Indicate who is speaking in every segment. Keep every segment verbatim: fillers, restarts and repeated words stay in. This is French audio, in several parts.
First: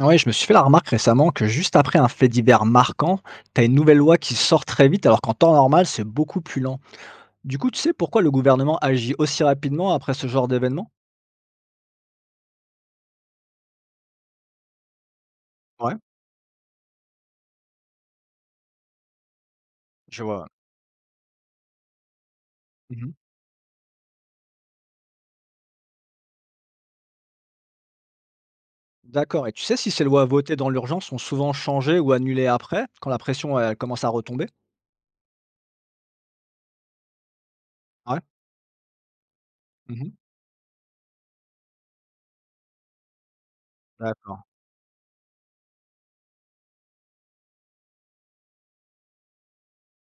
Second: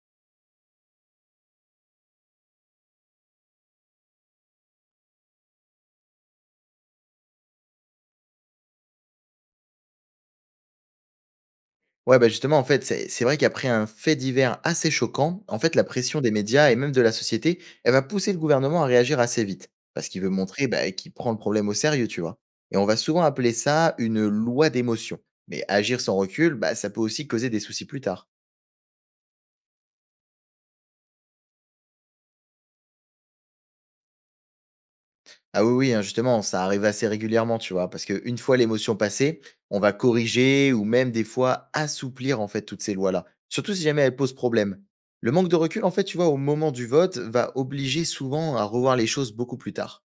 Speaker 1: Ouais, je me suis fait la remarque récemment que juste après un fait divers marquant, t'as une nouvelle loi qui sort très vite alors qu'en temps normal, c'est beaucoup plus lent. Du coup, tu sais pourquoi le gouvernement agit aussi rapidement après ce genre d'événement?
Speaker 2: Ouais, bah, justement, en fait, c'est c'est vrai qu'après un fait divers assez choquant, en fait, la
Speaker 1: Ouais,
Speaker 2: pression des médias et même de la société, elle va pousser le gouvernement à réagir assez vite, parce
Speaker 1: je
Speaker 2: qu'il veut
Speaker 1: vois.
Speaker 2: montrer bah, qu'il prend le problème au sérieux, tu vois. Et on va
Speaker 1: Mhm.
Speaker 2: souvent appeler ça une loi d'émotion. Mais agir sans recul, bah, ça peut aussi causer des soucis plus tard.
Speaker 1: D'accord. Et tu sais si ces lois votées dans l'urgence sont souvent changées ou annulées après, quand la pression elle commence à retomber?
Speaker 2: Ah oui, oui, hein, justement, ça arrive assez régulièrement, tu vois, parce
Speaker 1: Ouais.
Speaker 2: qu'une fois l'émotion passée, on va
Speaker 1: Mhm.
Speaker 2: corriger ou même des fois assouplir en fait toutes ces lois-là, surtout si jamais elles posent
Speaker 1: D'accord.
Speaker 2: problème. Le manque de recul, en fait, tu vois, au moment du vote, va obliger souvent à revoir les choses beaucoup plus tard.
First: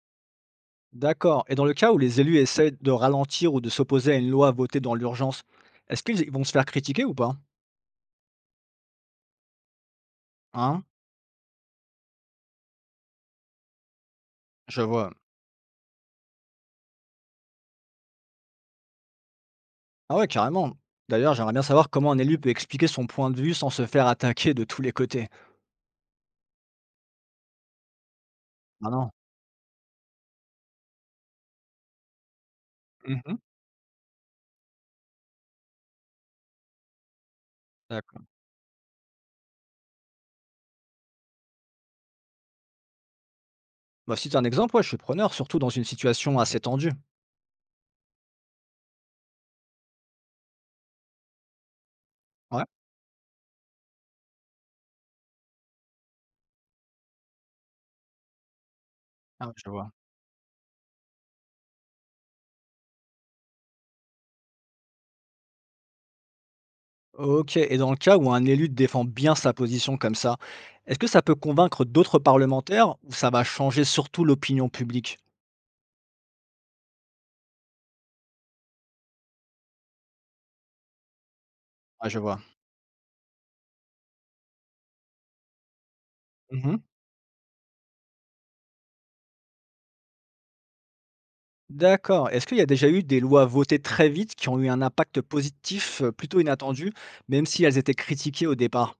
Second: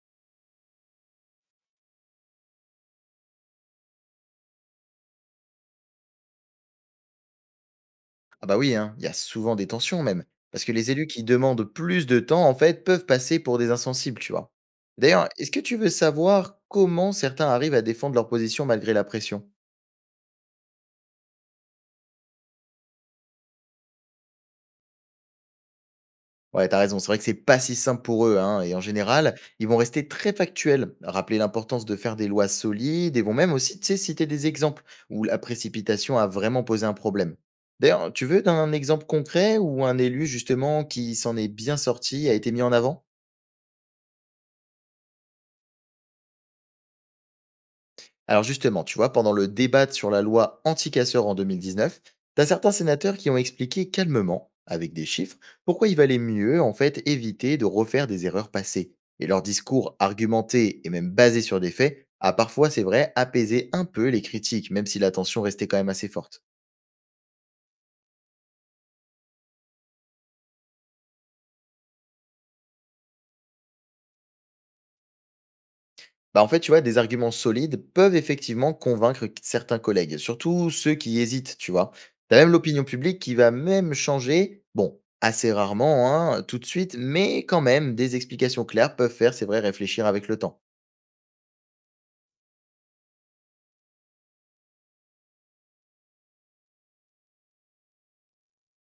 Speaker 1: D'accord. Et dans le cas où les élus essaient de ralentir ou de s'opposer à une loi votée dans l'urgence, est-ce qu'ils vont se faire critiquer ou pas?
Speaker 2: Ah bah oui, hein, il y a souvent des tensions même, parce que
Speaker 1: Hein,
Speaker 2: les élus qui demandent plus de temps, en fait, peuvent passer pour des insensibles, tu vois.
Speaker 1: je vois.
Speaker 2: D'ailleurs, est-ce que tu veux savoir comment certains arrivent à défendre leur position malgré la pression?
Speaker 1: Ah ouais, carrément. D'ailleurs, j'aimerais bien savoir comment un élu peut expliquer son point de vue sans se faire attaquer de tous les côtés.
Speaker 2: Ouais, t'as raison, c'est vrai que c'est pas si simple pour eux, hein, et en
Speaker 1: Ah non.
Speaker 2: général, ils vont rester très factuels, rappeler l'importance de faire des lois solides et vont
Speaker 1: Mhm,
Speaker 2: même aussi, tu sais, citer des exemples où la précipitation a vraiment posé un problème. D'ailleurs,
Speaker 1: d'accord.
Speaker 2: tu veux un exemple concret où un élu, justement, qui s'en est bien sorti, a été mis en avant?
Speaker 1: Bah, si t'as un exemple, ouais, je suis preneur, surtout dans une situation assez tendue.
Speaker 2: Alors justement, tu vois, pendant le débat sur la loi anti-casseurs en deux mille dix-neuf, t'as
Speaker 1: Ouais,
Speaker 2: certains sénateurs qui ont expliqué calmement, avec des chiffres, pourquoi il valait mieux en fait éviter de refaire des erreurs passées. Et leur
Speaker 1: ah, je vois.
Speaker 2: discours argumenté et même basé sur des faits a parfois, c'est vrai, apaisé un peu les critiques, même si la tension restait quand même assez forte.
Speaker 1: Ok, et dans le cas où un élu défend bien sa position comme ça, est-ce que ça peut convaincre d'autres parlementaires ou ça va changer surtout l'opinion publique?
Speaker 2: Bah, en fait, tu vois, des arguments solides peuvent effectivement convaincre qu- certains collègues, surtout ceux qui hésitent, tu vois.
Speaker 1: Ah, je
Speaker 2: T'as
Speaker 1: vois.
Speaker 2: même l'opinion publique qui va même changer, bon, assez rarement, hein, tout de
Speaker 1: Mhm.
Speaker 2: suite, mais quand même, des explications claires peuvent faire, c'est vrai, réfléchir avec le temps.
Speaker 1: D'accord. Est-ce qu'il y a déjà eu des lois votées très vite qui ont eu un impact positif euh, plutôt inattendu, même si elles étaient critiquées au départ?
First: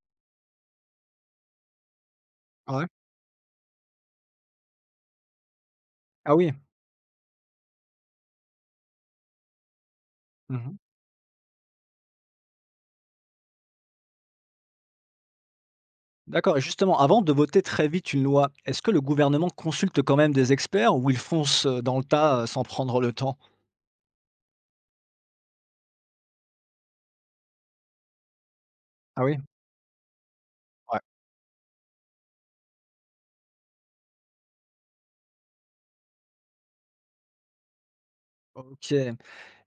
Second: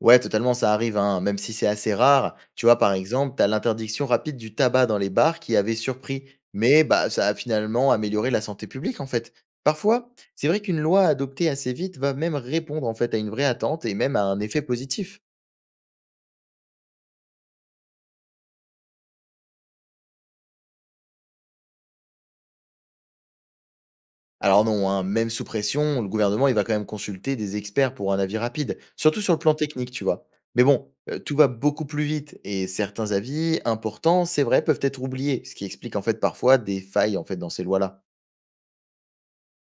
Speaker 2: Ouais, totalement, ça arrive, hein, même si c'est assez rare. Tu
Speaker 1: Ah
Speaker 2: vois,
Speaker 1: ouais.
Speaker 2: par exemple, t'as l'interdiction rapide du tabac dans les bars qui avait surpris,
Speaker 1: Ah oui.
Speaker 2: mais bah, ça a finalement amélioré la santé publique, en fait. Parfois, c'est vrai qu'une loi adoptée assez vite va même répondre en fait à une vraie attente et même à un effet positif.
Speaker 1: D'accord. Et justement, avant de voter très vite une loi, est-ce que le gouvernement consulte quand même des experts ou il fonce euh, dans le tas euh, sans prendre le temps?
Speaker 2: Alors non, hein, même sous pression, le gouvernement, il va quand même consulter des experts pour un avis rapide, surtout
Speaker 1: Ah
Speaker 2: sur
Speaker 1: oui?
Speaker 2: le plan technique, tu vois. Mais bon,
Speaker 1: Ouais.
Speaker 2: euh, tout va beaucoup plus vite et certains avis importants, c'est vrai, peuvent être oubliés, ce qui explique en fait parfois des failles en fait dans ces lois-là.
Speaker 1: Ok.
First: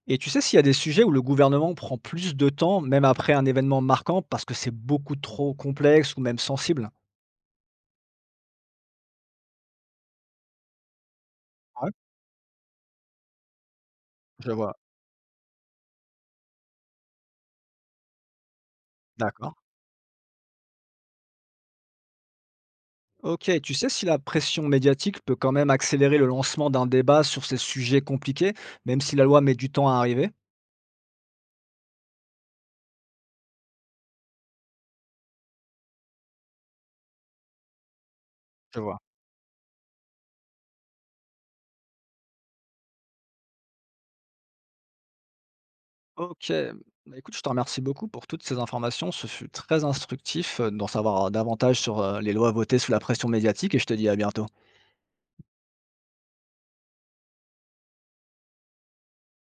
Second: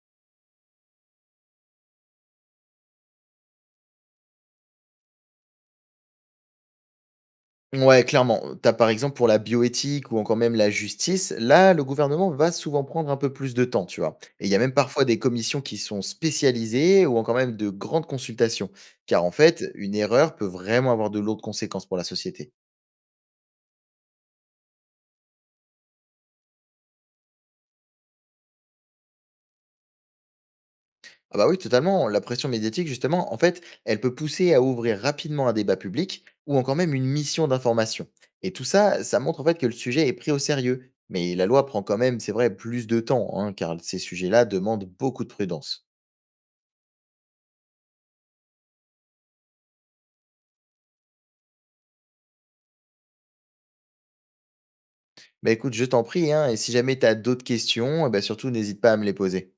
Speaker 1: Et tu sais s'il y a des sujets où le gouvernement prend plus de temps, même après un événement marquant, parce que c'est beaucoup trop complexe ou même sensible?
Speaker 2: Ouais, clairement. euh, T'as par exemple pour la bioéthique ou encore même la justice, là, le
Speaker 1: Ouais,
Speaker 2: gouvernement va souvent prendre un peu plus de temps, tu vois. Et
Speaker 1: je
Speaker 2: il y a
Speaker 1: vois.
Speaker 2: même parfois des commissions qui sont spécialisées ou encore même de grandes consultations, car en
Speaker 1: D'accord.
Speaker 2: fait, une erreur peut vraiment avoir de lourdes conséquences pour la société.
Speaker 1: Ok, tu sais si la pression médiatique peut quand même accélérer le lancement d'un débat sur ces sujets compliqués, même si la loi met du temps à arriver?
Speaker 2: Ah bah oui, totalement. La pression médiatique, justement, en fait, elle peut pousser à ouvrir rapidement un débat public ou encore même une mission d'information. Et tout
Speaker 1: Je vois.
Speaker 2: ça, ça montre en fait que le sujet est pris au sérieux. Mais la loi prend quand même, c'est vrai, plus de temps, hein, car ces sujets-là demandent beaucoup de prudence.
Speaker 1: OK. Bah, écoute, je te remercie beaucoup pour toutes ces informations. Ce fut très instructif, heu, d'en savoir, euh, davantage sur, heu, les lois votées sous la pression médiatique et je te dis à bientôt.
Speaker 2: Bah écoute, je t'en prie, hein, et si jamais tu as d'autres questions, eh ben surtout n'hésite pas à me les poser.